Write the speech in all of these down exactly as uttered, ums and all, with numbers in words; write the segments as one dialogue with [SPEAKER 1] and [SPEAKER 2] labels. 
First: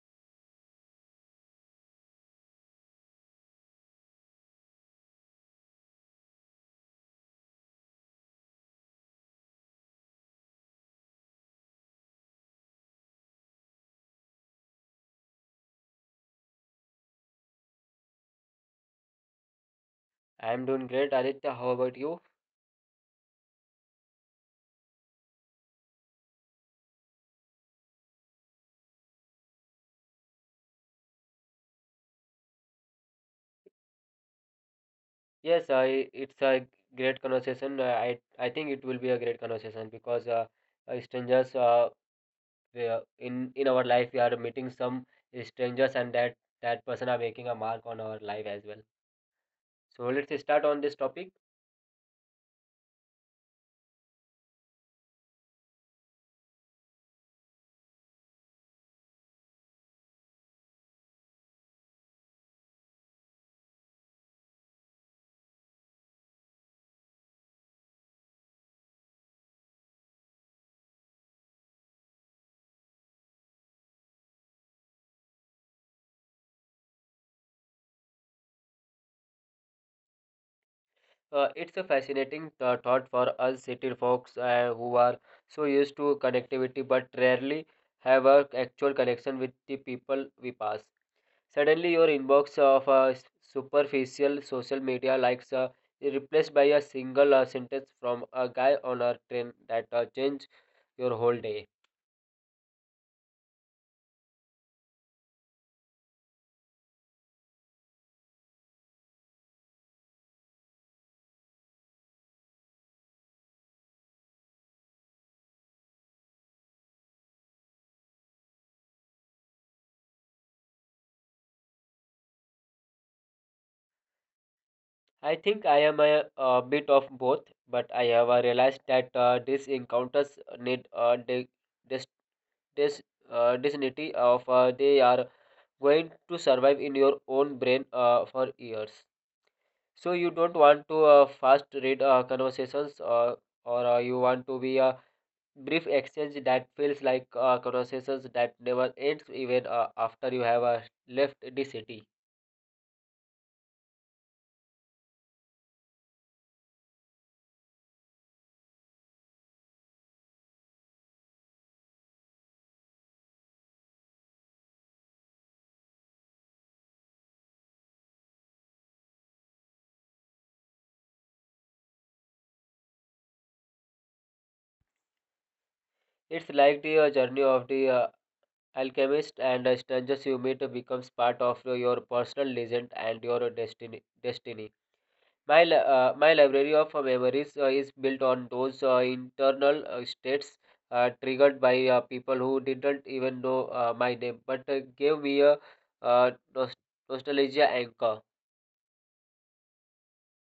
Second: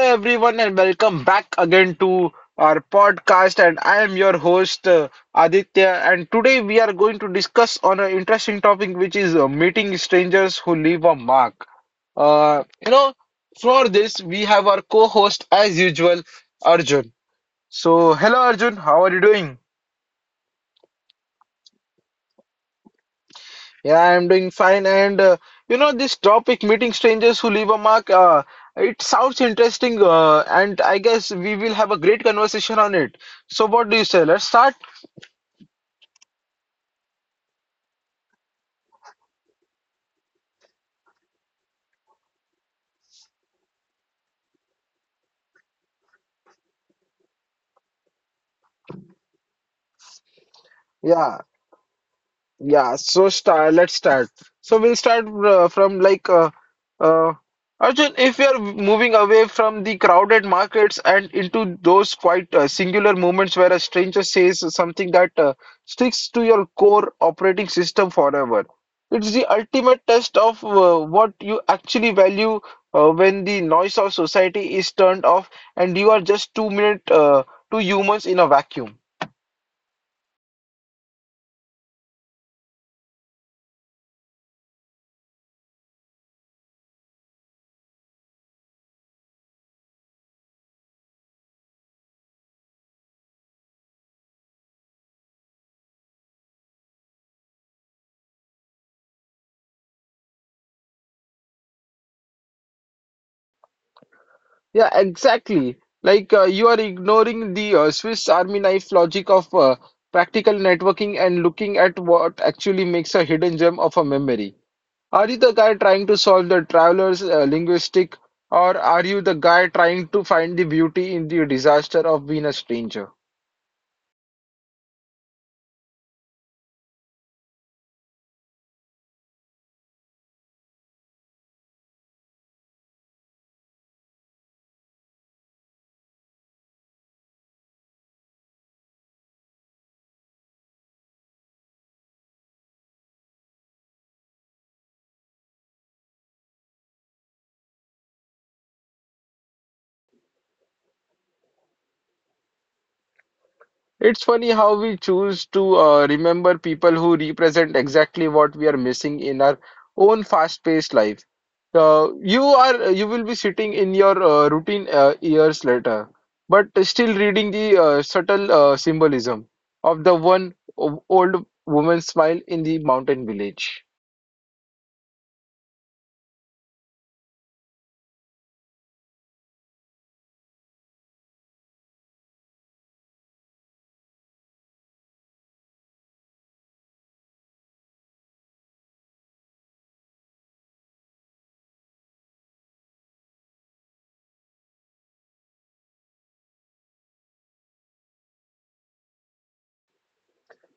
[SPEAKER 1] everyone, and welcome back again to our podcast. And I am your host uh, Aditya. And today we are going to discuss on an interesting topic, which is uh, meeting strangers who leave a mark. Uh, you know, for this we have our co-host as usual, Arjun. So, hello Arjun, how are you doing?
[SPEAKER 2] I'm doing great, Aditya. How about you?
[SPEAKER 1] Yeah, I'm doing fine. And uh, you know, this topic, meeting strangers who leave a mark, uh, it sounds interesting. Uh, and I guess we will have a great conversation on it. So, what do you say? Let's start.
[SPEAKER 2] Yes, I it's a great conversation. Uh, I I think it will be a great conversation because uh, uh, strangers uh, we are- in in our life we are meeting some strangers and that that person are making a mark on our life as well. So let's start on this topic.
[SPEAKER 1] Yeah. Yeah, so start. Let's start. So we'll start uh, from like uh, uh, Arjun. If we are moving away from the crowded markets and into those quite uh, singular moments where a stranger says something that uh, sticks to your core operating system forever, it's the ultimate test of uh, what you actually value uh, when the noise of society is turned off and you are just two minute uh, two humans in a vacuum.
[SPEAKER 2] Uh, it's a fascinating uh, thought for us city folks uh, who are so used to connectivity but rarely have a actual connection with the people we pass. Suddenly, your inbox of uh, s- superficial social media likes uh, is replaced by a single uh, sentence from a guy on a train that uh, changed your whole day.
[SPEAKER 1] Yeah, exactly. Like uh, you are ignoring the uh, Swiss Army knife logic of uh, practical networking and looking at what actually makes a hidden gem of a memory. Are you the guy trying to solve the traveler's uh, linguistic, or are you the guy trying to find the beauty in the disaster of being a stranger?
[SPEAKER 2] I think I am a, a bit of both, but I have uh, realized that uh, these encounters need uh, de- dis uh, dignity of uh, they are going to survive in your own brain uh, for years, so you don't want to uh, fast read uh, conversations, uh, or uh, you want to be a brief exchange that feels like uh, conversations that never ends even uh, after you have uh, left the city.
[SPEAKER 1] It's funny how we choose to uh, remember people who represent exactly what we are missing in our own fast-paced life. Uh, you are you will be sitting in your uh, routine uh, years later, but still reading the uh, subtle uh, symbolism of the one o- old woman's smile in the mountain village.
[SPEAKER 2] It's like the uh, journey of the uh, alchemist, and uh, strangers you meet becomes part of your personal legend and your destiny destiny My li uh, my library of uh, memories uh, is built on those uh, internal uh, states uh, triggered by uh, people who didn't even know uh, my name, but uh, gave me a uh, nos nostalgia anchor.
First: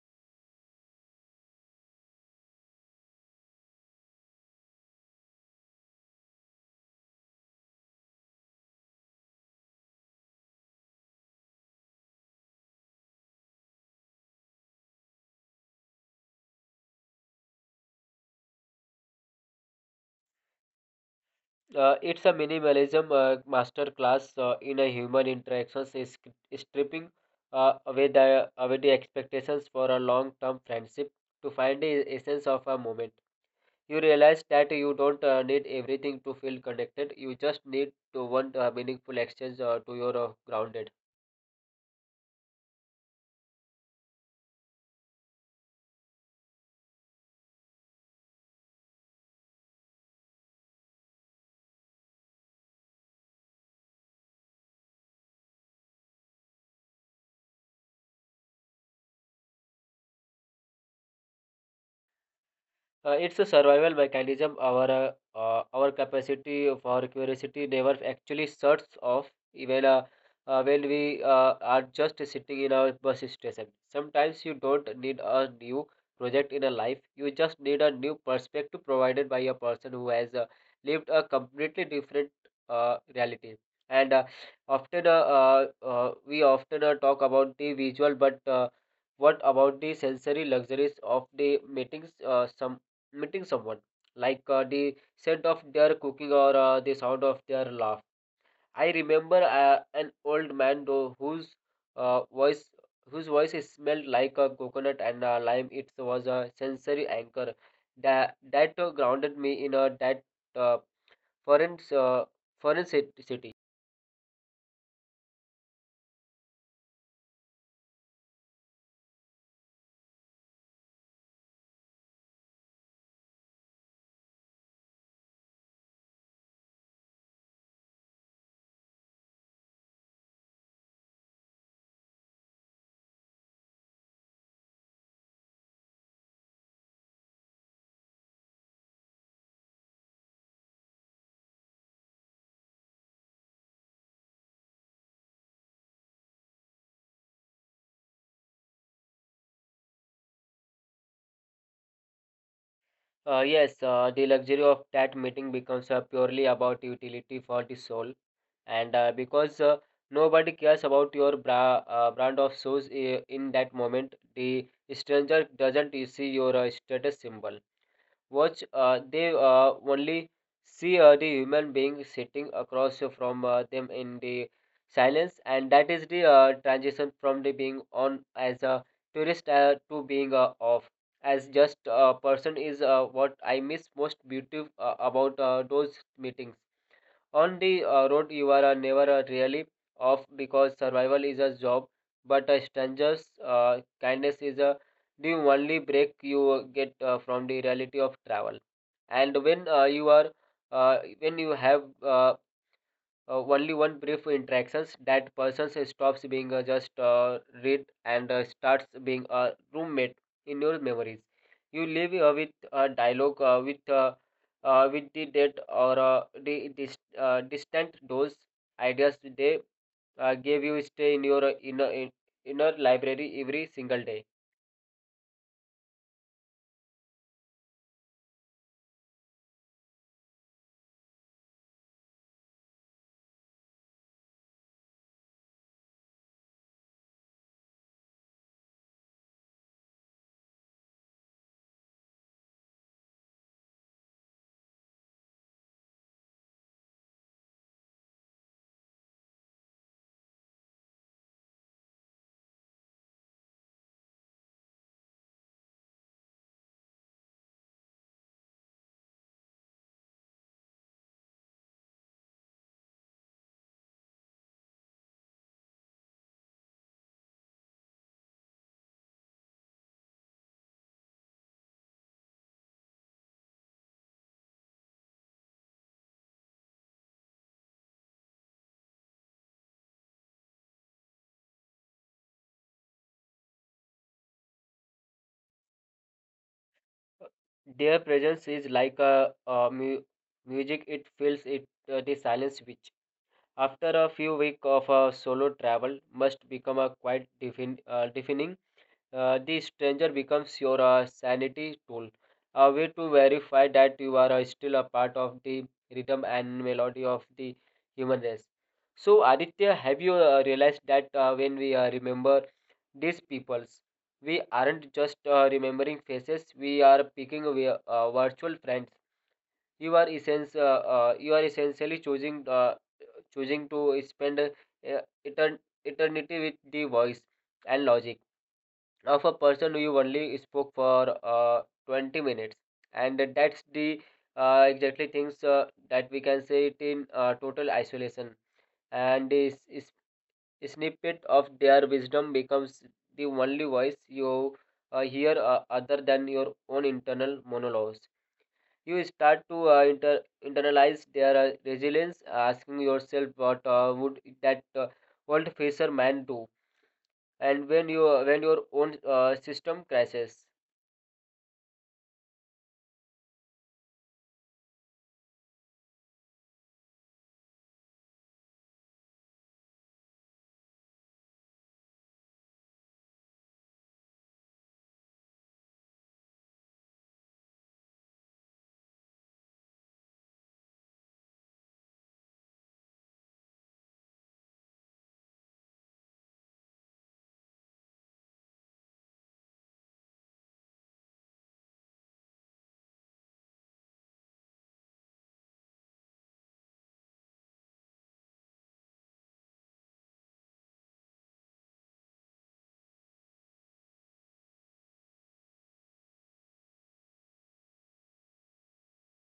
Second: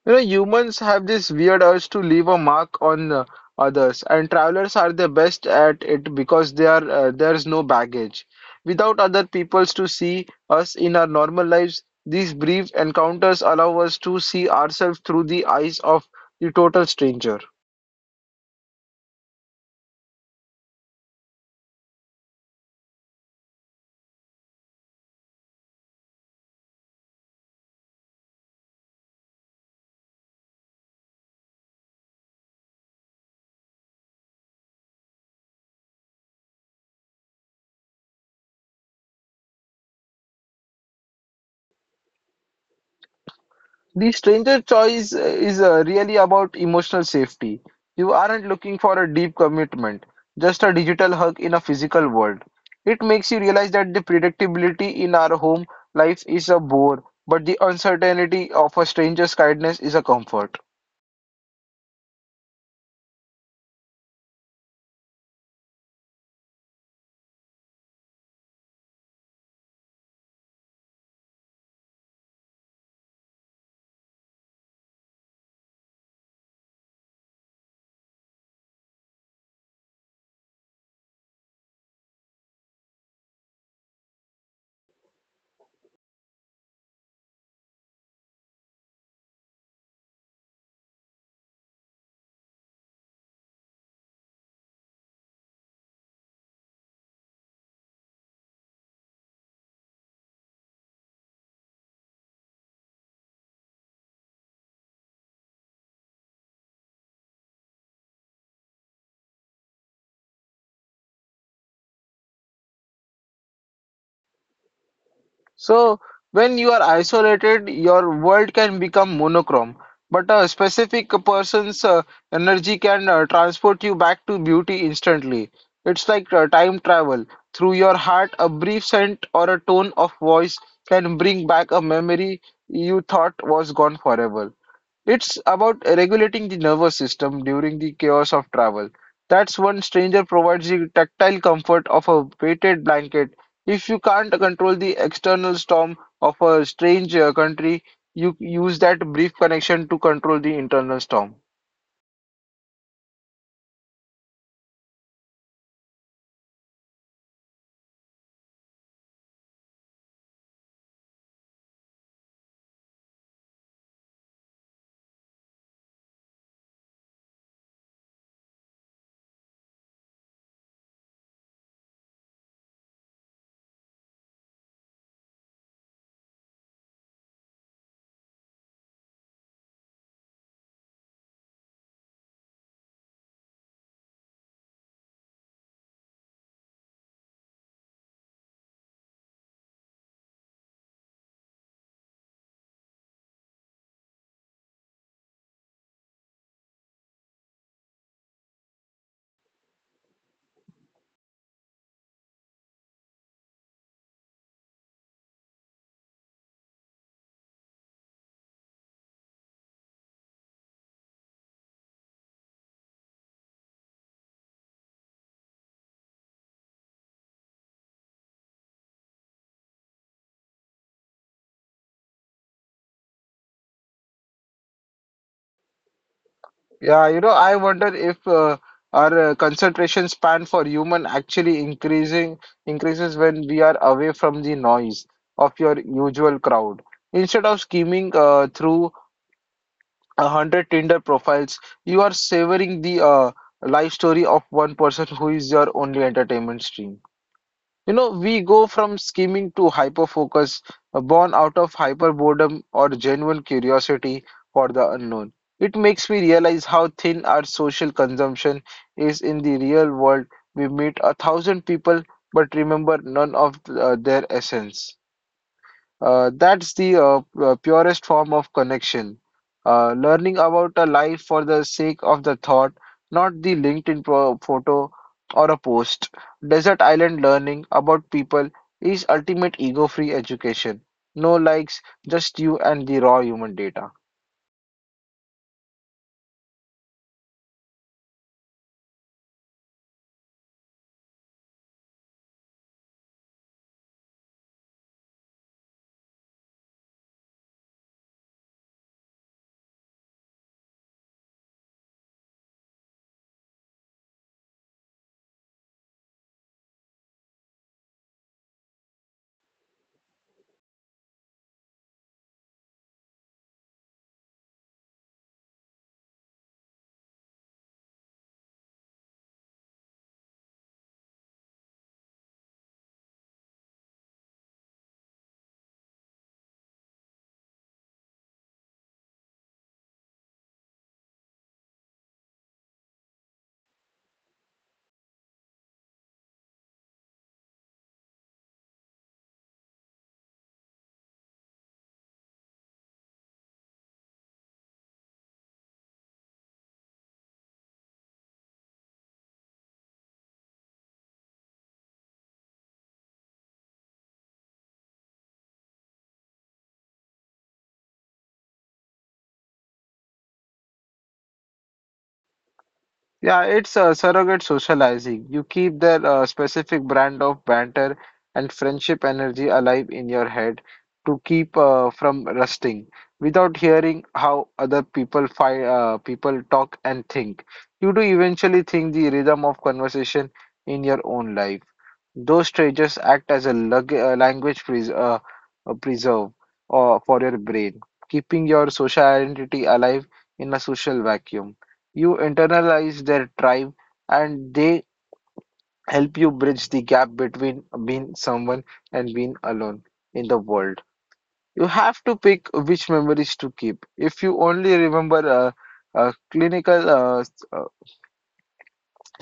[SPEAKER 1] You know, humans have this weird urge to leave a mark on uh, others, and travelers are the best at it because they are uh, there's no baggage. Without other peoples to see us in our normal lives, these brief encounters allow us to see ourselves through the eyes of the total stranger.
[SPEAKER 2] Uh, it's a minimalism uh, master class uh, in a human interactions, is stripping uh, away the away the expectations for a long-term friendship to find the essence of a moment. You realize that you don't uh, need everything to feel connected. You just need to one uh, meaningful exchange uh, to your uh, grounded.
[SPEAKER 1] The stranger choice uh, is uh, really about emotional safety. You aren't looking for a deep commitment, just a digital hug in a physical world. It makes you realize that the predictability in our home life is a bore, but the uncertainty of a stranger's kindness is a comfort.
[SPEAKER 2] Uh, it's a survival mechanism. Our uh, uh, our capacity for curiosity never actually shuts off even uh, uh, when we uh, are just sitting in a bus station. Sometimes you don't need a new project in a life. You just need a new perspective provided by a person who has uh, lived a completely different uh, reality. And uh, often uh, uh, uh, we often uh, talk about the visual, but uh, what about the sensory luxuries of the meetings? Uh, some Meeting someone like uh, the scent of their cooking or uh, the sound of their laugh. I remember uh, an old man though whose uh, voice whose voice is smelled like a coconut and uh, lime. It was a sensory anchor that that uh, grounded me in a that uh, foreign uh, foreign cit- city.
[SPEAKER 1] So, when you are isolated, your world can become monochrome, but a specific person's uh, energy can uh, transport you back to beauty instantly. It's like uh, time travel. Through your heart, a brief scent or a tone of voice can bring back a memory you thought was gone forever. It's about regulating the nervous system during the chaos of travel. That's one stranger provides the tactile comfort of a weighted blanket. If you can't control the external storm of a strange uh, country, you use that brief connection to control the internal storm.
[SPEAKER 2] Uh, yes, uh, the luxury of that meeting becomes uh, purely about utility for the soul, and uh, because uh, nobody cares about your bra uh, brand of shoes i- in that moment. The stranger doesn't see your uh, status symbol watch, uh, they uh, only see uh, the human being sitting across from uh, them in the silence, and that is the uh, transition from the being on as a tourist uh, to being uh, off as just a person is uh, what I miss most beautiful uh, about uh, those meetings. On the uh, road, you are uh, never uh, really off because survival is a job, but a stranger's uh, kindness is a the only break you uh, get uh, from the reality of travel. And when uh, you are uh, When you have uh, uh, only one brief interactions, that person stops being uh, just uh, read and uh, starts being a roommate in your memories. You live uh, with a dialogue uh, with uh, uh, with the date or uh, the dis- uh, distant. Those ideas they uh, gave you stay in your uh, inner in, inner library every single day.
[SPEAKER 1] Yeah, you know, I wonder if uh, our uh, concentration span for human actually increasing increases when we are away from the noise of your usual crowd. Instead of skimming uh, through a hundred Tinder profiles, you are savoring the uh, life story of one person who is your only entertainment stream. You know, we go from scheming to hyper focus, uh, born out of hyper boredom or genuine curiosity for the unknown. It makes me realize how thin our social consumption is in the real world. We meet a thousand people but remember none of uh, their essence. Uh, that's the uh, uh, purest form of connection. Uh, learning about a life for the sake of the thought, not the LinkedIn pro- photo or a post. Desert Island learning about people is ultimate ego-free education. No likes, just you and the raw human data.
[SPEAKER 2] Their presence is like a, a mu- music. It fills it, uh, the silence, which after a few weeks of uh, solo travel must become a quite defin- uh, defining. Uh, the stranger becomes your uh, sanity tool, a way to verify that you are uh, still a part of the rhythm and melody of the human race. So, Aditya, have you uh, realized that uh, when we uh, remember these peoples, we aren't just uh, remembering faces; we are picking vi- uh, virtual friends. You are essence uh, uh, you are essentially choosing uh, choosing to spend uh, etern- eternity with the voice and logic of a person who you only spoke for uh, twenty minutes, and that's the uh, exactly things uh, that we can say it in uh, total isolation. And is, is snippet of their wisdom becomes the only voice you uh, hear uh, other than your own internal monologues. You start to uh, inter- internalize their uh, resilience, asking yourself what uh, would that uh, world facer man do, and when you uh, when your own uh, system crashes.
[SPEAKER 1] Yeah, it's uh, surrogate socializing. You keep their uh, specific brand of banter and friendship energy alive in your head to keep uh, from rusting without hearing how other people fi uh, people talk and think. You do eventually think the rhythm of conversation in your own life. Those stages act as a lug- uh, language pres uh, uh, preserve or for your brain, keeping your social identity alive in a social vacuum. You internalize their tribe and they help you bridge the gap between being someone and being alone in the world. You have to pick which memories to keep. If you only remember uh, uh, clinical uh, s- uh,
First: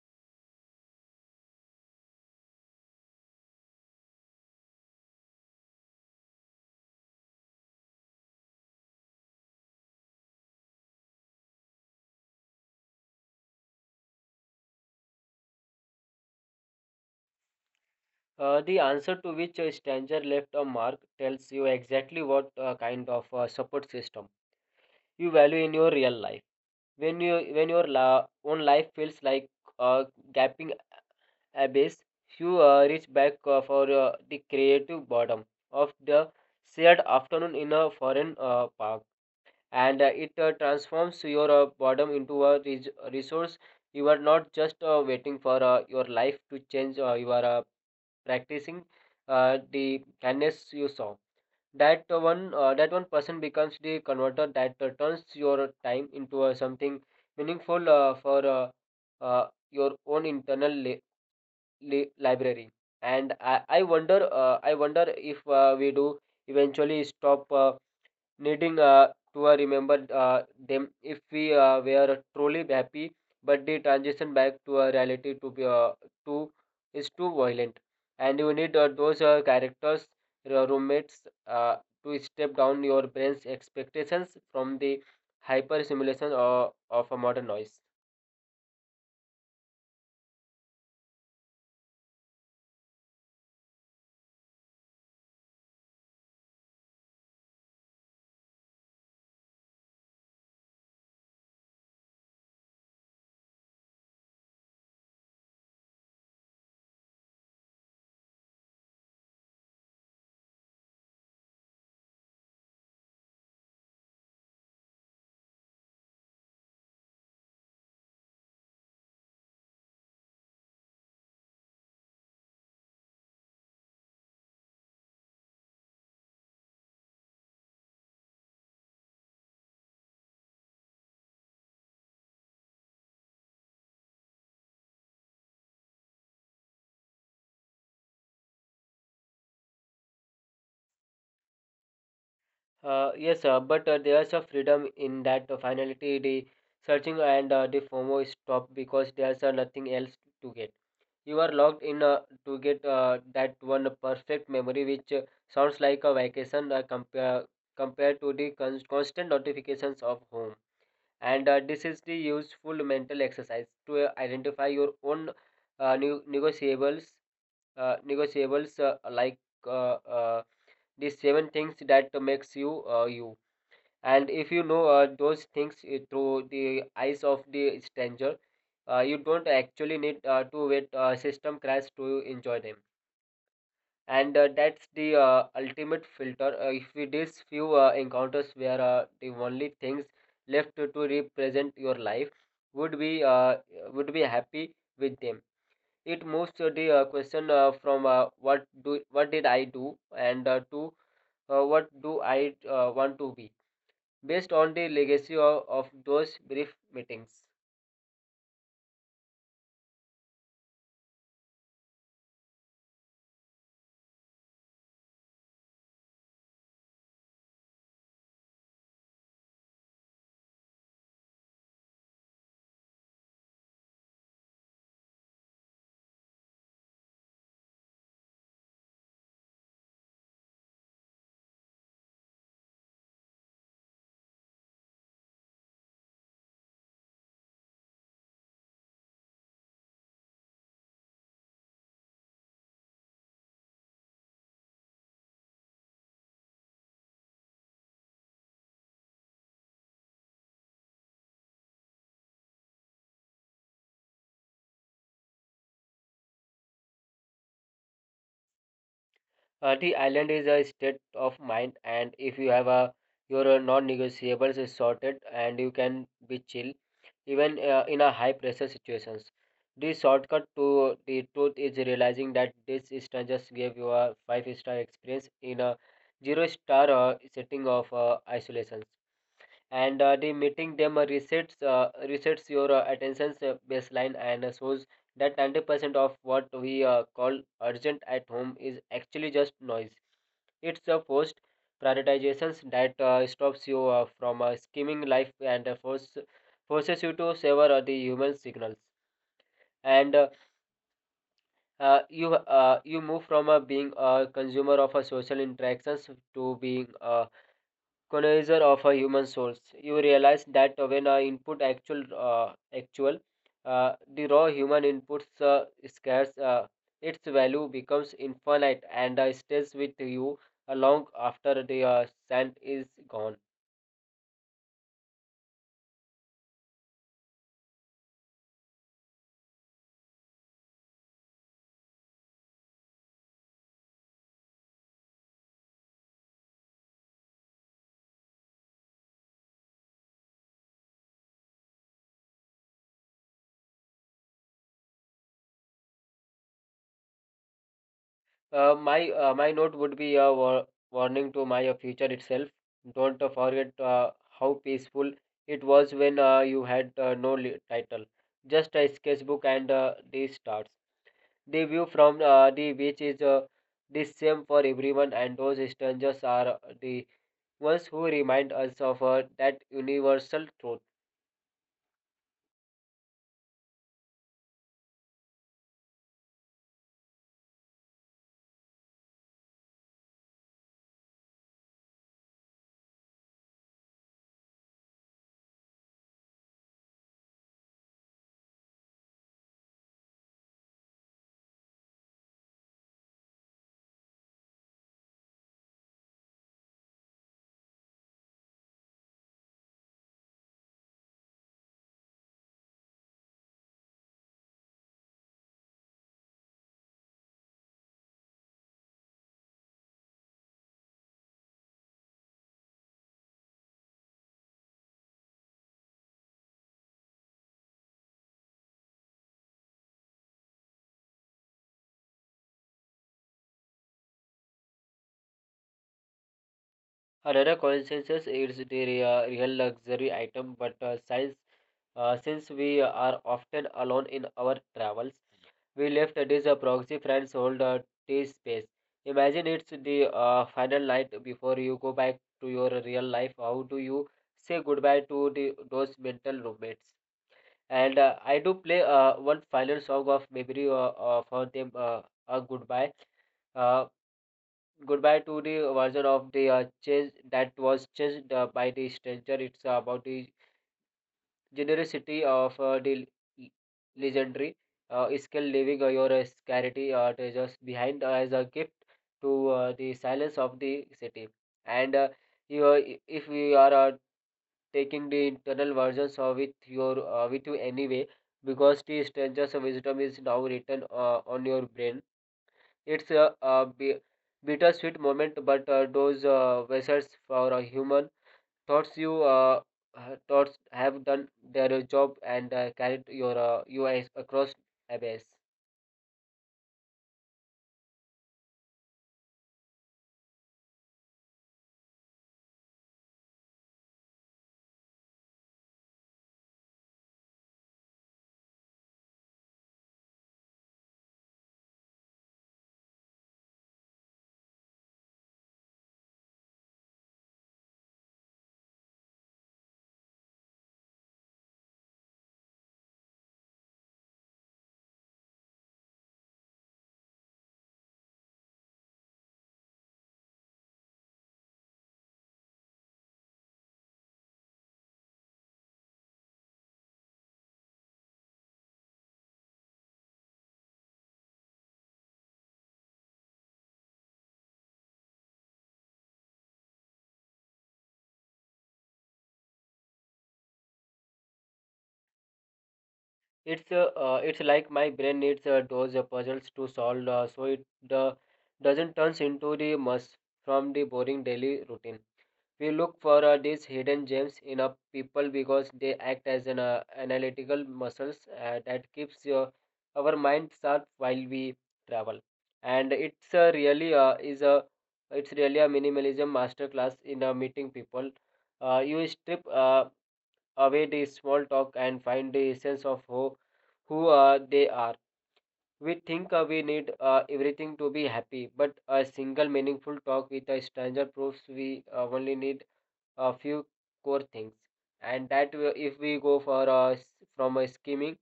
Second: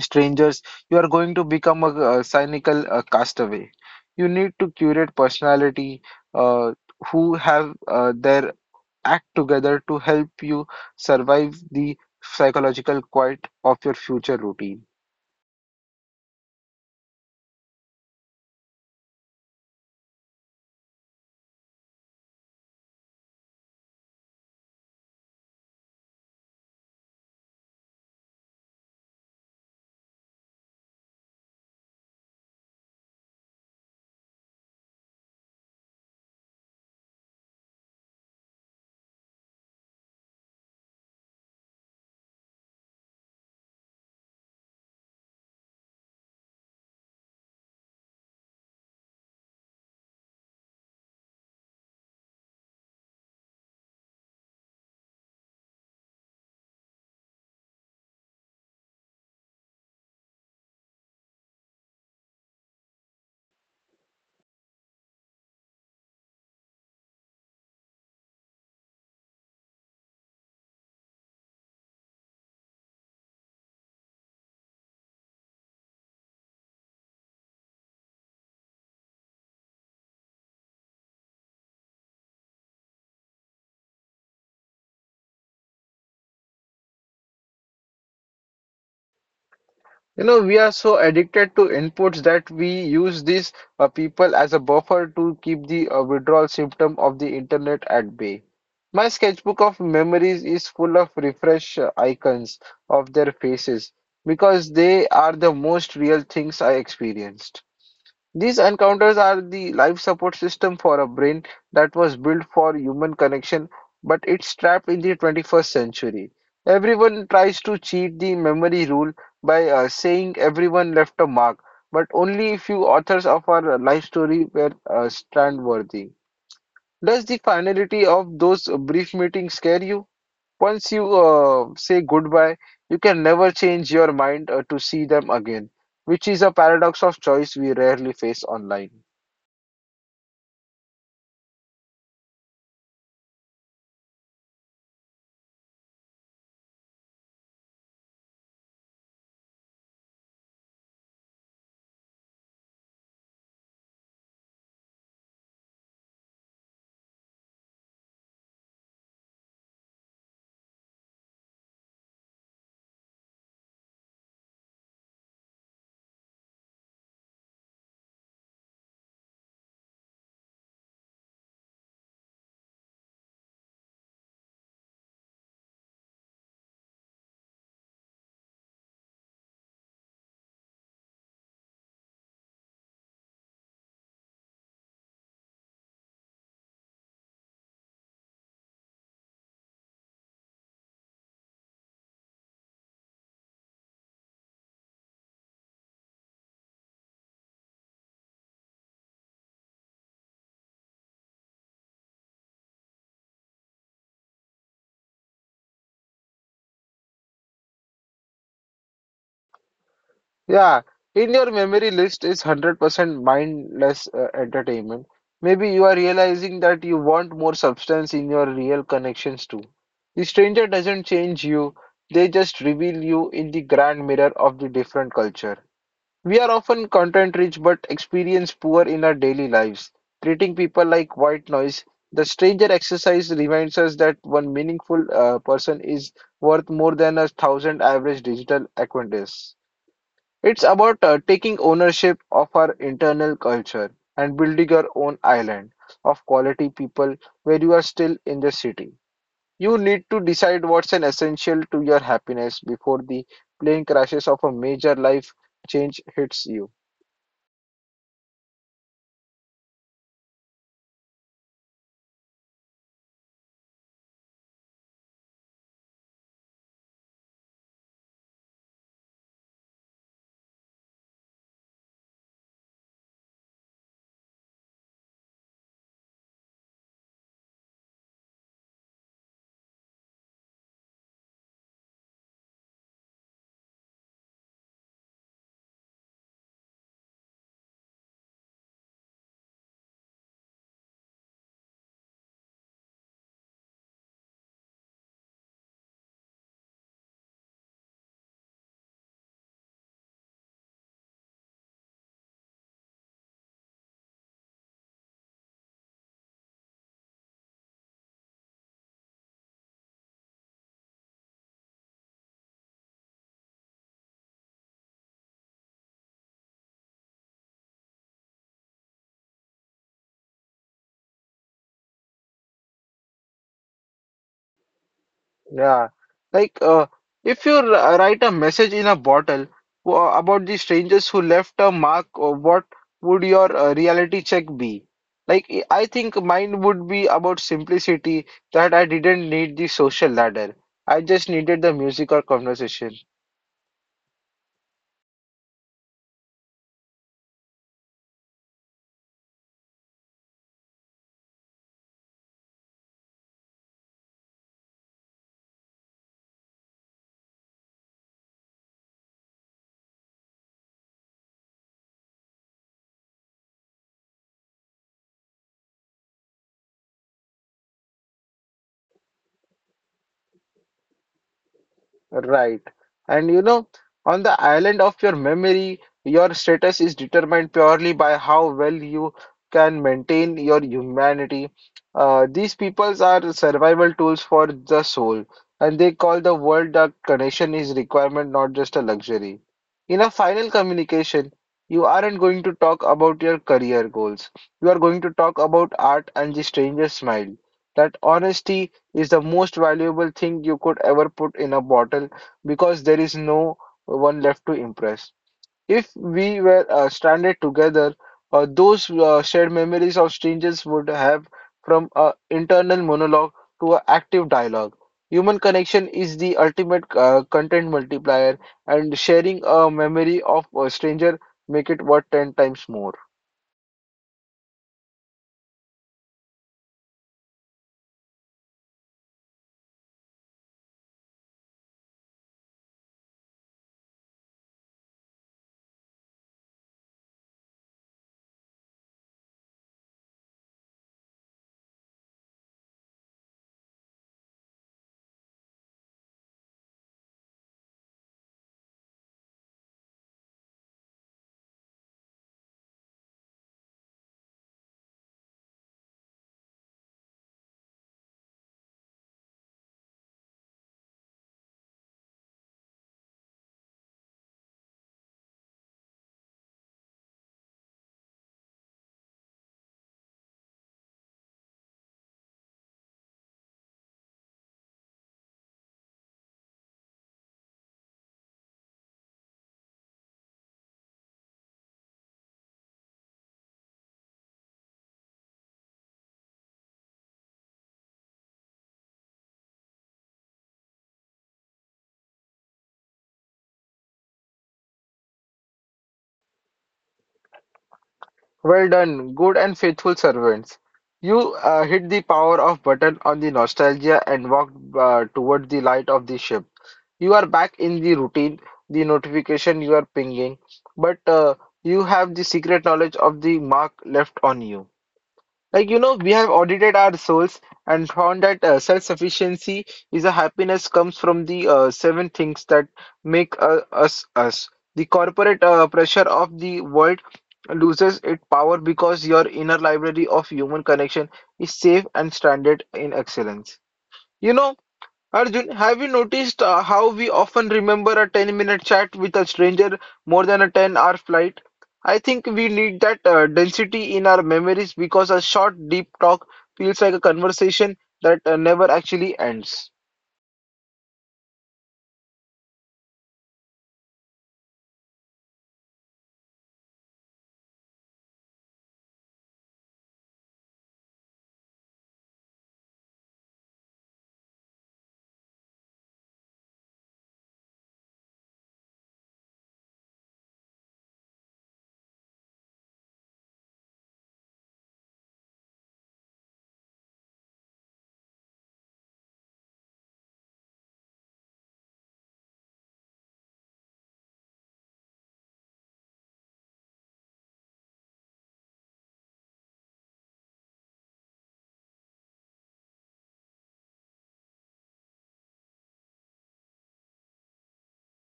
[SPEAKER 1] strangers, you are going to become a, uh cynical uh, castaway. You need to curate personality uh, who have uh, their act together to help you survive the psychological quiet of your future routine.
[SPEAKER 2] Uh, the answer to which a stranger left a mark tells you exactly what uh, kind of uh, support system you value in your real life. When you when your la- own life feels like a gaping abyss, you uh, reach back uh, for uh, the creative bottom of the shared afternoon in a foreign uh, park, and uh, it uh, transforms your uh, boredom into a res- resource. You are not just uh, waiting for uh, your life to change, uh, you are uh, practicing uh, the kindness you saw. That uh, one, uh, that one person becomes the converter that uh, turns your time into uh, something meaningful uh, for uh, uh, your own internal la li library. And I, I wonder uh, I wonder if uh, we do eventually stop uh, needing uh, to uh, remember uh, them if we uh, were truly happy, but the transition back to a reality to be uh, to is too violent. And you need uh, those uh, characters, your roommates, uh, to step down your brain's expectations from the hyper simulation uh, of a modern noise.
[SPEAKER 1] You know, we are so addicted to inputs that we use these uh, people as a buffer to keep the uh, withdrawal symptom of the internet at bay. My sketchbook of memories is full of refresh uh, icons of their faces because they are the most real things I experienced. These encounters are the life support system for a brain that was built for human connection, but it's trapped in the twenty-first century. Everyone tries to cheat the memory rule by uh, saying everyone left a mark, but only few authors of our life story were uh, stand worthy. Does the finality of those brief meetings scare you? Once you uh, say goodbye, you can never change your mind uh, to see them again, which is a paradox of choice we rarely face online.
[SPEAKER 2] Uh, yes, uh, but uh, there's a freedom in that uh, finality. The searching and uh, the FOMO is stopped because there's uh, nothing else to get. You are locked in uh, to get uh, that one perfect memory, which uh, sounds like a vacation uh, compare, compared to the con- constant notifications of home. And uh, this is the useful mental exercise to uh, identify your own uh, ne- negotiables, uh, negotiables uh, like uh, uh, the seven things that makes you uh, you, and if you know uh, those things uh, through the eyes of the stranger, uh, you don't actually need uh, to wait uh, system crash to enjoy them. And uh, that's the uh, ultimate filter, uh, if it is few uh, encounters where uh, the only things left to, to represent your life would be uh, would be happy with them. It moves to the uh, question uh, from uh, what do what did I do and uh, to uh, what do I uh, want to be based on the legacy of, of those brief meetings.
[SPEAKER 1] Yeah, in your memory list is a hundred percent mindless uh, entertainment. Maybe you are realizing that you want more substance in your real connections too. The stranger doesn't change you, they just reveal you in the grand mirror of the different culture. We are often content rich but experience poor in our daily lives, treating people like white noise. The stranger exercise reminds us that one meaningful uh, person is worth more than a thousand average digital acquaintances. It's about uh, taking ownership of our internal culture and building your own island of quality people where you are still in the city. You need to decide what's an essential to your happiness before the plane crashes of a major life change hits you.
[SPEAKER 2] Uh, the island is a state of mind, and if you have a your uh, non-negotiables is sorted, and you can be chill even uh, in a high-pressure situations. The shortcut to the truth is realizing that this instance just gave you a five-star experience in a zero-star uh, setting of uh, isolations. And uh, the meeting them uh, resets uh, resets your uh, attention uh, baseline and uh, shows that ninety percent of what we uh, call urgent at home is actually just noise. It's a forced prioritizations that uh, stops you uh, from uh, skimming life and uh, force, forces you to savor uh, the human signals. And uh, uh, you uh, you move from uh, being a consumer of uh, social interactions to being a colonizer of a human source. You realize that when I input actual uh, actual uh, the raw human inputs uh, scarce, uh, its value becomes infinite and uh, stays with you uh, long after the uh, scent is gone.
[SPEAKER 1] Yeah, like uh, if you r- uh, write a message in a bottle wha- about the strangers who left a mark, uh, what would your uh, reality check be? Like, I I think mine would be about simplicity that I didn't need the social ladder. I just needed the music or conversation.
[SPEAKER 2] Uh, my uh, my note would be a war- warning to my uh, future itself. Don't uh, forget uh, how peaceful it was when uh, you had uh, no li- title, just a sketchbook and uh, these starts. The view from uh, the beach is uh, the same for everyone, and those strangers are the ones who remind us of uh, that universal truth.
[SPEAKER 1] Right. And you know, on the island of your memory, your status is determined purely by how well you can maintain your humanity. Uh, these peoples are survival tools for the soul, and they call the world that connection is requirement, not just a luxury. In a final communication, you aren't going to talk about your career goals. You are going to talk about art and the stranger's smile. That honesty is the most valuable thing you could ever put in a bottle because there is no one left to impress. If we were uh, stranded together, uh, those uh, shared memories of strangers would have from an internal monologue to an active dialogue. Human connection is the ultimate uh, content multiplier, and sharing a memory of a stranger make it worth ten times more.
[SPEAKER 2] Another coincidence is the rea- real luxury item, but uh, since, uh, since we are often alone in our travels, we left this uh, proxy friends hold uh, this space. Imagine it's the uh, final night before you go back to your real life. How do you say goodbye to the, those mental roommates? And uh, I do play uh, one final song of memory uh, uh, for them, uh, a goodbye. Uh, Goodbye to the version of the uh, change that was changed uh, by the stranger. It's about the generosity of uh, the le- legendary uh, skill, leaving uh, your uh, scarcity uh, treasures behind uh, as a gift to uh, the silence of the city, and uh, you, are- i- if we are uh, taking the internal versions of with your uh, with you anyway, because the stranger's wisdom is now written uh, on your brain. It's a, a bi- bittersweet moment, but uh, those uh, vessels for a human thoughts you uh, uh, thoughts have done their job and uh, carried your uh, U Is across a base.
[SPEAKER 1] Well done, good and faithful servants. You uh, hit the power off button on the nostalgia and walked uh, toward the light of the ship. You are back in the routine, the notification you are pinging, but uh, you have the secret knowledge of the mark left on you. Like, you know, we have audited our souls and found that uh, self-sufficiency is a happiness comes from the uh, seven things that make uh, us us. The corporate uh, pressure of the world loses its power because your inner library of human connection is safe and stranded in excellence. You know, Arjun, have you noticed uh, how we often remember a ten minute chat with a stranger more than a ten hour flight? I think we need that uh, density in our memories because a short, deep talk feels like a conversation that uh, never actually ends.
[SPEAKER 2] It's uh, uh, it's like my brain needs uh, those uh, puzzles to solve, uh, so it uh, doesn't turns into the mess from the boring daily routine. We look for uh, these hidden gems in a people, because they act as an uh, analytical muscles uh, that keeps your our mind sharp while we travel. And it's uh, really uh, is a it's really a minimalism masterclass in uh, meeting people. Uh, you strip uh, away the small talk and find the essence of who who uh, they are. We think uh, we need uh, everything to be happy, but a single meaningful talk with a stranger proves we uh, only need a few core things. And that will- if we go for uh, s- from uh, skimming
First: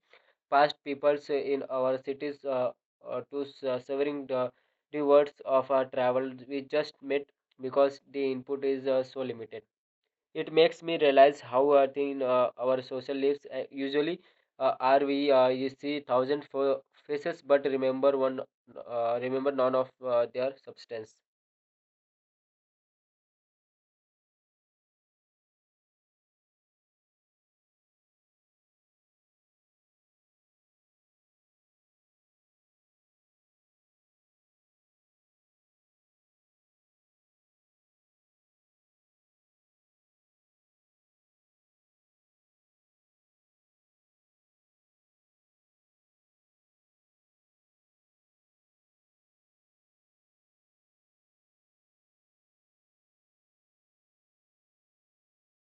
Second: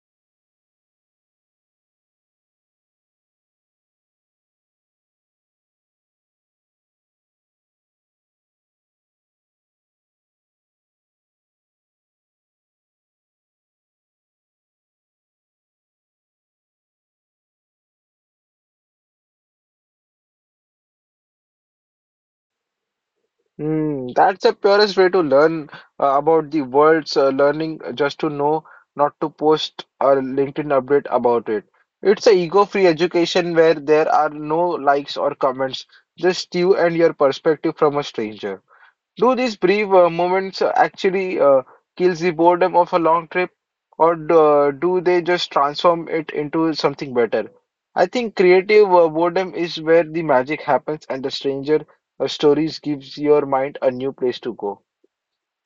[SPEAKER 2] past peoples in our cities uh, uh, to s- uh, severing the rewards of our travel we just met, because the input is uh, so limited, it makes me realize how uh, thin uh, our social lives uh, usually uh, are. We uh, you see thousand fo- faces but remember one, uh, remember none of uh, their substance.
[SPEAKER 1] Hmm, that's the purest way to learn uh, about the world's uh, learning, uh, just to know not to post a LinkedIn update about it. It's a ego-free education where there are no likes or comments, just you and your perspective from a stranger. Do these brief uh, moments uh, actually uh, kills the boredom of a long trip, or do, uh, do they just transform it into something better? I think creative uh, boredom is where the magic happens, and the stranger uh, stories gives your mind a new place to go.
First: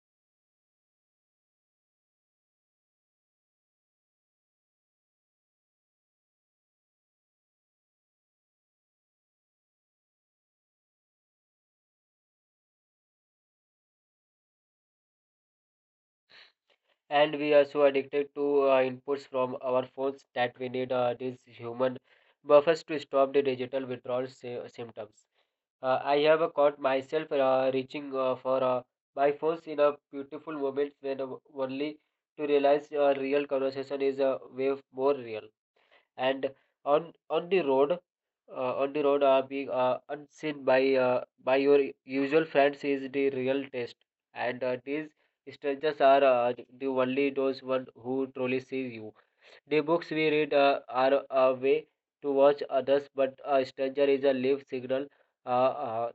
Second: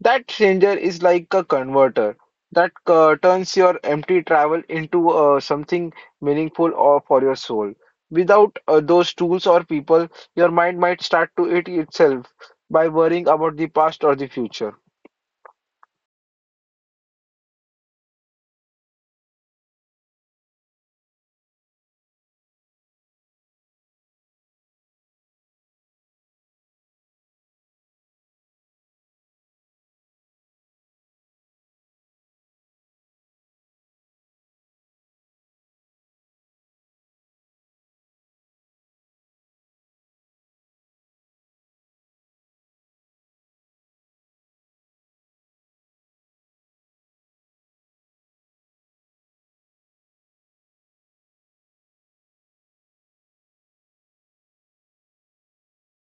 [SPEAKER 1] That stranger is like a converter that uh, turns your empty travel into uh, something meaningful or for your soul. Without uh, those tools or people, your mind might start to eat itself by worrying about the past or the future.
[SPEAKER 2] And we are so addicted to uh, inputs from our phones that we need uh, these human buffers to stop the digital withdrawal sy- symptoms. Uh, I have uh, caught myself uh, reaching uh, for uh, my phones in a beautiful moments, when uh, only to realize a real conversation is a way more real. And on on the road uh, on the road uh, being uh, unseen by uh, by your usual friends is the real test, and uh, these strangers are uh, the only those one who truly sees you. The books we read uh, are a way to watch others, but a stranger is a live signal, uh, uh,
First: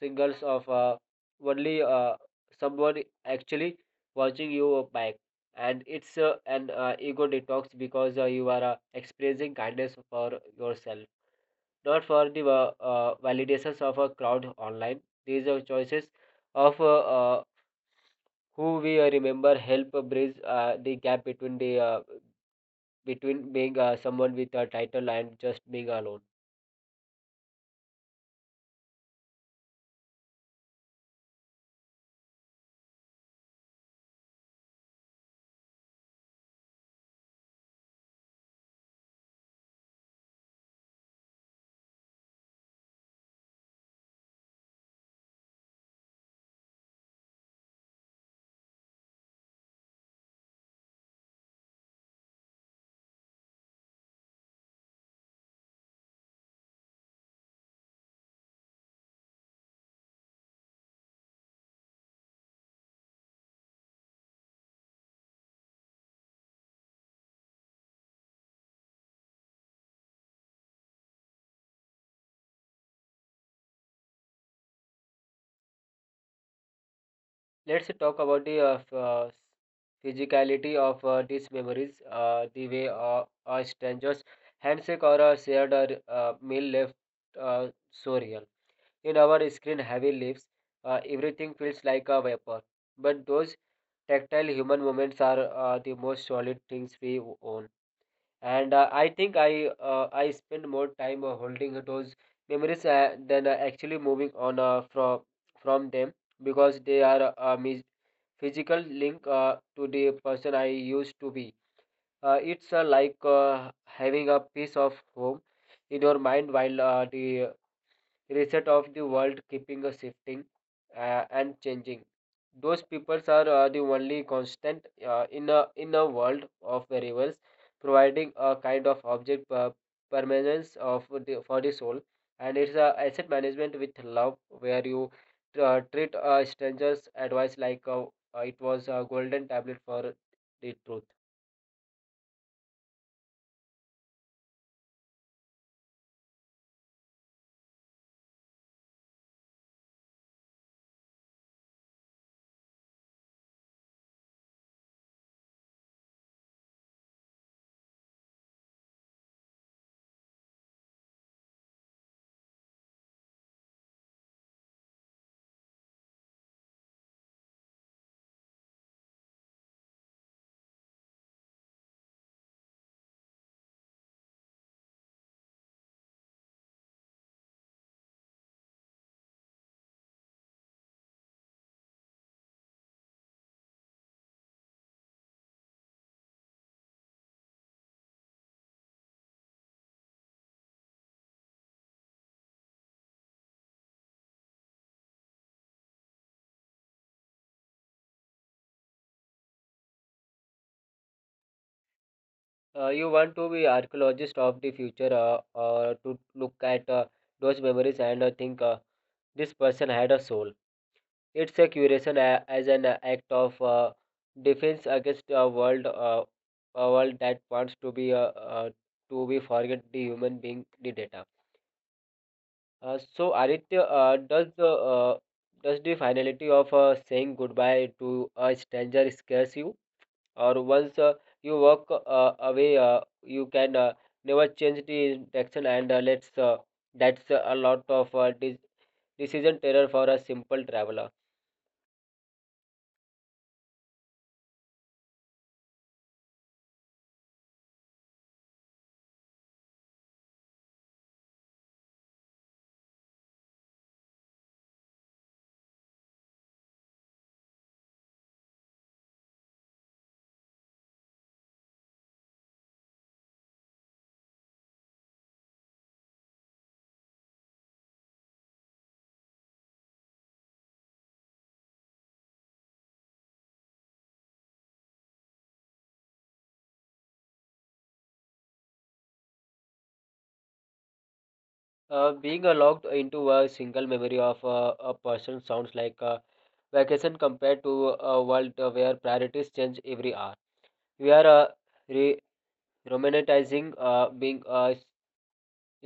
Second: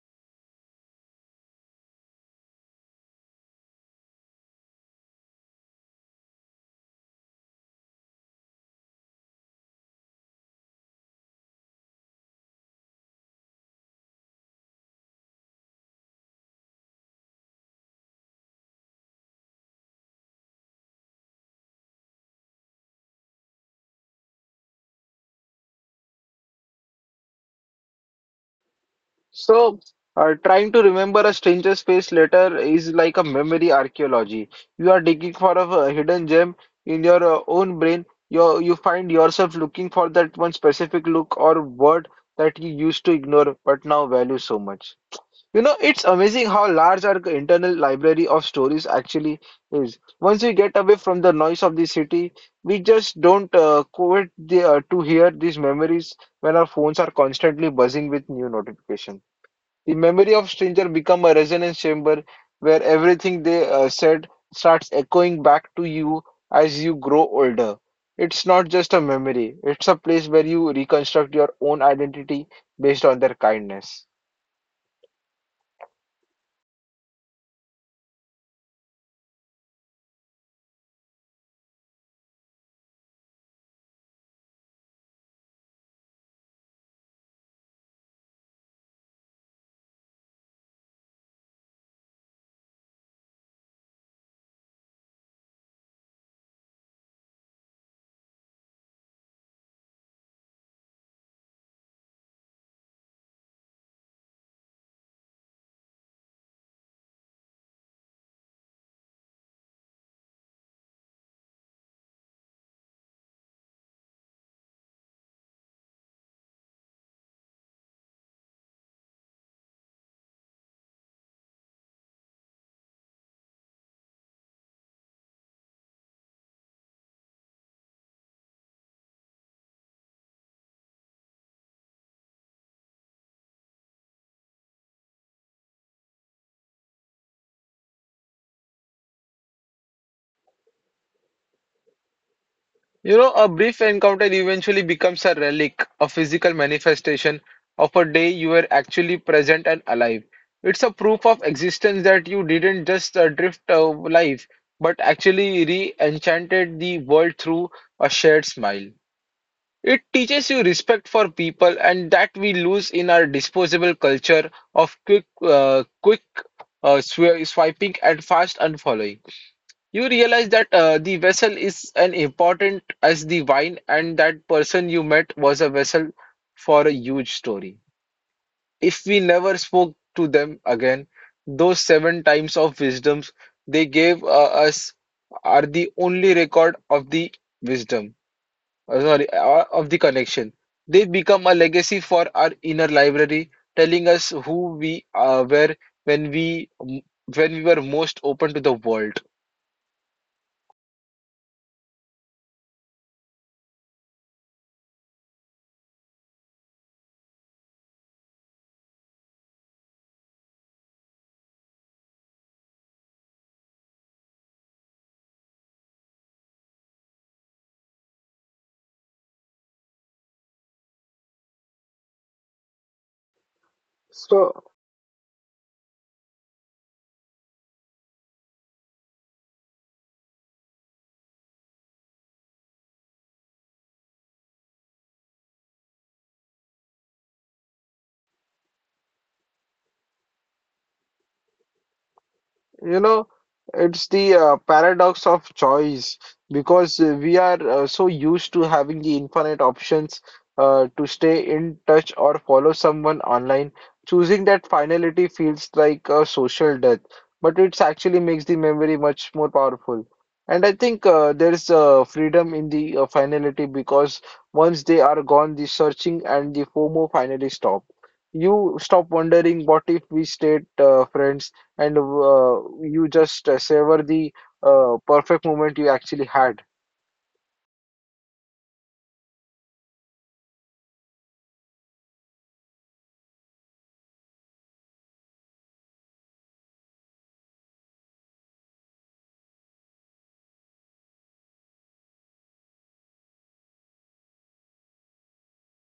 [SPEAKER 2] signals of uh, only uh, someone actually watching you back. And it's uh, an uh, ego detox, because uh, you are uh, expressing kindness for yourself, not for the uh, uh, validations of a crowd online. These are choices of uh, uh, who we uh, remember help bridge uh, the gap between the uh, between being uh, someone with a title and just being alone.
[SPEAKER 1] So, uh, Trying to remember a stranger's face later is like a memory archaeology. You are digging for a uh, hidden gem in your uh, own brain. You you find yourself looking for that one specific look or word that you used to ignore but now value so much. You know, it's amazing how large our internal library of stories actually is. Once we get away from the noise of the city, we just don't uh, quit the, uh, to hear these memories when our phones are constantly buzzing with new notifications. The memory of Stranger become a resonance chamber where everything they uh, said starts echoing back to you as you grow older. It's not just a memory, it's a place where you reconstruct your own identity based on their kindness.
[SPEAKER 2] Let's talk about the uh, f- uh, physicality of uh, these memories, uh, the way uh, a stranger's handshake or a shared uh, uh, meal left uh, so real. In our screen-heavy lives, uh, everything feels like a vapor, but those tactile human moments are uh, the most solid things we own. And uh, i think i uh, i spend more time uh, holding those memories uh, than uh, actually moving on uh, from from them, because they are a mis- physical link uh, to the person I used to be. Uh, it's uh, like uh, having a piece of home in your mind while uh, the reset of the world keeping a shifting uh, and changing. Those peoples are uh, the only constant uh, in a in a world of variables, providing a kind of object uh, permanence of the, for the soul. And it's a asset management with love, where you uh, treat a stranger's advice like uh, uh, it was a golden tablet for the truth.
[SPEAKER 1] You know, a brief encounter eventually becomes a relic, a physical manifestation of a day you were actually present and alive. It's a proof of existence that you didn't just uh, drift of life, but actually re enchanted the world through a shared smile. It teaches you respect for people and that we lose in our disposable culture of quick, uh, quick uh, swi- swiping and fast unfollowing. You realize that uh, the vessel is an important as the wine, and that person you met was a vessel for a huge story. If we never spoke to them again, those seven times of wisdoms they gave uh, us are the only record of the wisdom, uh, sorry, uh, of the connection. They become a legacy for our inner library, telling us who we uh, were when we when we were most open to the world.
[SPEAKER 2] Uh, you want to be archaeologist of the future uh, uh, to look at uh, those memories and uh, think, uh, this person had a soul. It's a curation a- as an act of uh, defense against a world, uh, a world that wants to be uh, uh, to be forget the human being, the data. Uh, so Aditya, uh, does
[SPEAKER 1] So.
[SPEAKER 2] the uh, does the finality of uh, saying goodbye to a stranger scares you, or once uh, you walk uh, away, uh, you can uh, never change the direction, and uh, let's uh, that's a lot of uh, dis- decision terror for a simple traveler.
[SPEAKER 1] You know, it's the uh, paradox of choice because uh, we are uh, so used to having the infinite options uh, to stay in touch or follow someone online. Choosing that finality feels like a social death, but it actually makes the memory much more powerful. And I think uh, there's uh, freedom in the uh, finality because once they are gone, the searching and the FOMO finally stop. You stop wondering, what if we stayed uh, friends? And uh, You just uh, savor the uh, perfect moment you actually had.
[SPEAKER 2] Uh, being uh, locked into a single memory of uh, a person sounds like a vacation compared to a world uh, where priorities change every hour. We are uh, re romanticizing uh, being uh,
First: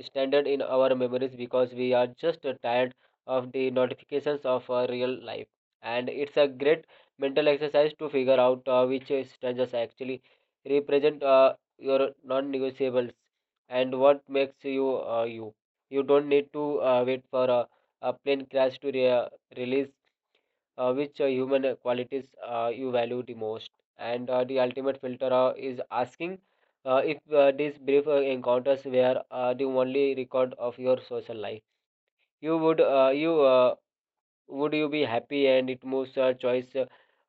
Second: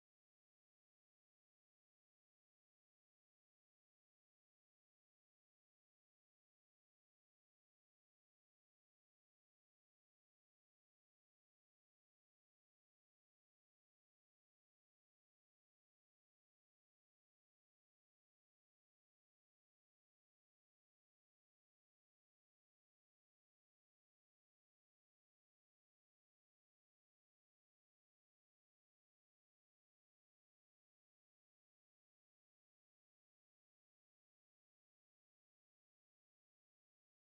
[SPEAKER 2] standard in our memories, because we are just uh, tired of the notifications of our real life. And it's a great mental exercise to figure out uh, which uh, strangers actually represent uh, your non negotiables and what makes you uh, you. You don't need to uh, wait for a, a plane crash to re- release uh, which uh, human uh, qualities uh, you value the most. And uh, the ultimate filter uh, is asking uh, if uh, these brief uh, encounters were uh, the only record of your social life. You would uh, you uh, Would you be happy? And it moves uh, choice uh,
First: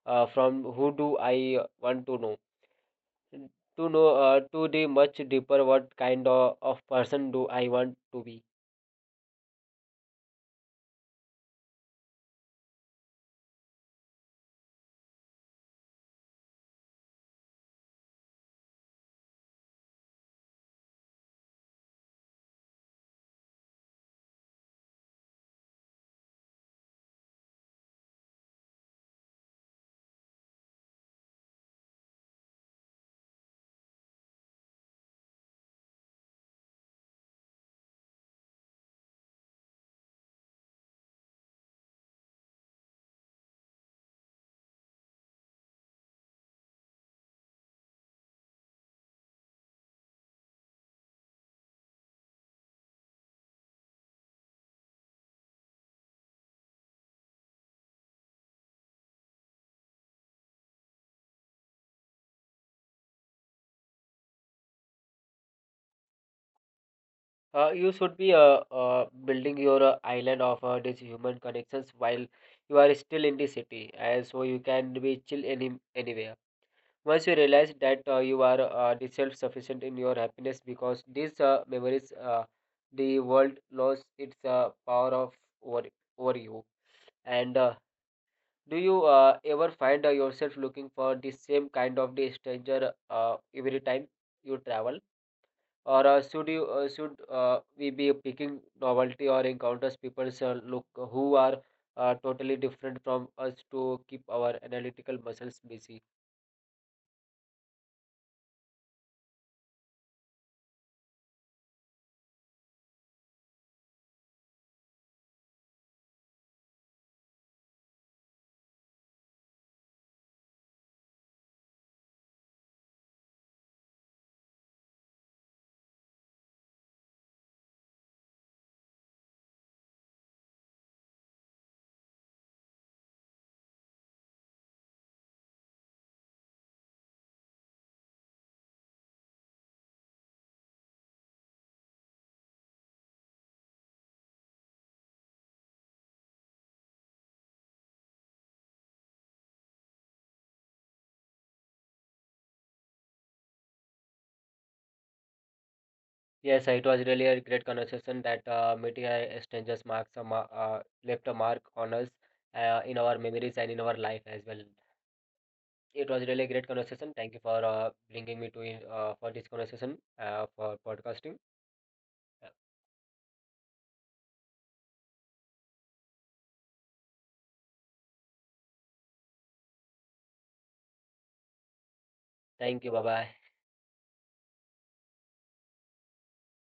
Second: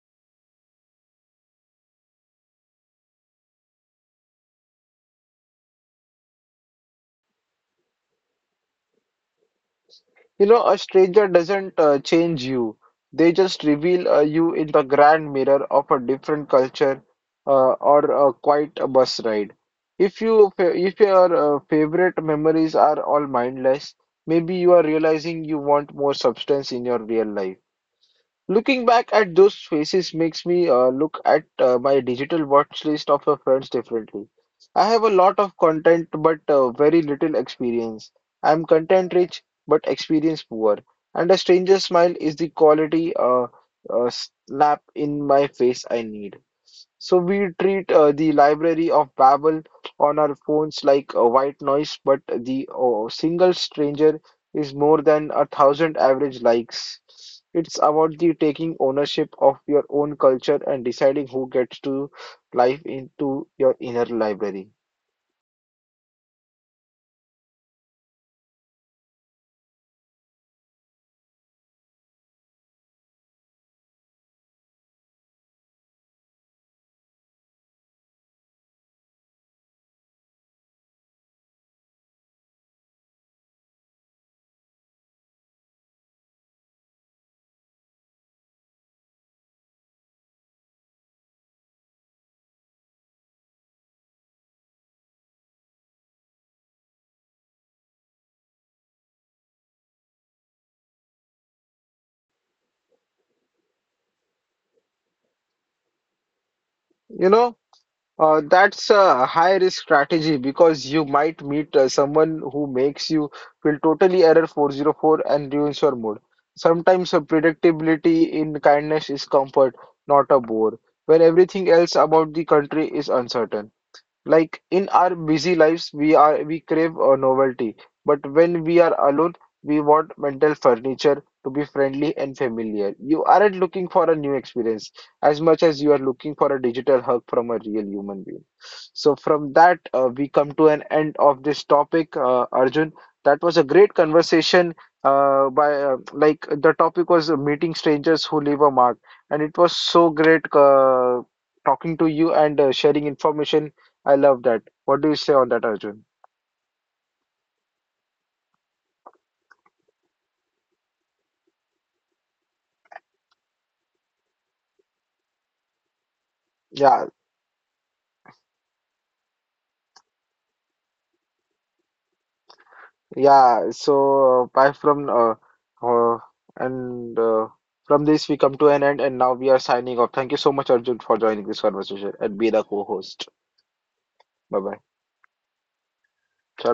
[SPEAKER 2] uh, from who do I want to know to know uh, to the much deeper, what kind of, of person do I want to be.
[SPEAKER 1] You know, a stranger doesn't uh, change you. They just reveal uh, you in the grand mirror of a different culture uh, or a quite a bus ride. If you fa- if your uh, favorite memories are all mindless, maybe you are realizing you want more substance in your real life. Looking back at those faces makes me uh, look at uh, my digital watch list of my friends differently. I have a lot of content but uh, very little experience. I'm content rich but experience poor. And a stranger's smile is the quality uh, uh, snap in my face I need. So we treat uh, the Library of Babel on our phones like a white noise, but the uh, single stranger is more than a thousand average likes. It's about the taking ownership of your own culture and deciding who gets to live into your inner library.
[SPEAKER 2] Uh, you should be uh, uh, building your uh, island of uh, these human connections while you are still in the city, and so you can be chill any anywhere. Once you realize that uh, you are uh, the self-sufficient in your happiness, because these uh, memories, uh, the world lost its uh, power of over over you. And uh, do you uh, ever find uh, yourself looking for the same kind of the stranger uh, every time you travel? Or uh, should you uh, should uh, we be picking novelty or encounters? People uh, look who are uh, totally different from us to keep our analytical muscles busy.
[SPEAKER 1] You know? Uh, that's a high risk strategy because you might meet uh, someone who makes you feel totally error four zero four and ruins your mood. Sometimes uh, predictability in kindness is comfort, not a bore, when everything else about the country is uncertain. Like in our busy lives, we are we crave a novelty, but when we are alone, we want mental furniture to be friendly and familiar. You aren't looking for a new experience as much as you are looking for a digital hug from a real human being. So from that, uh, we come to an end of this topic, uh, Arjun. That was a great conversation. Uh, by uh, like the topic was uh, meeting strangers who leave a mark, and it was so great uh, talking to you and uh, sharing information. I love that. What do you say on that, Arjun?
[SPEAKER 2] Yes, it was really a great conversation, that uh, meeting a strangers marks a ma- uh, left a mark on us uh, in our memories and in our life as well. It was really a great
[SPEAKER 1] Yeah,
[SPEAKER 2] conversation. Thank you for uh, bringing me to uh, for this conversation uh, for podcasting.
[SPEAKER 1] yeah. So, uh, bye from uh, uh and uh, from this we come to an end, and now we are signing off. Thank you so much, Arjun, for joining this conversation and be the
[SPEAKER 2] Thank you, bye bye.
[SPEAKER 1] co-host. Bye bye.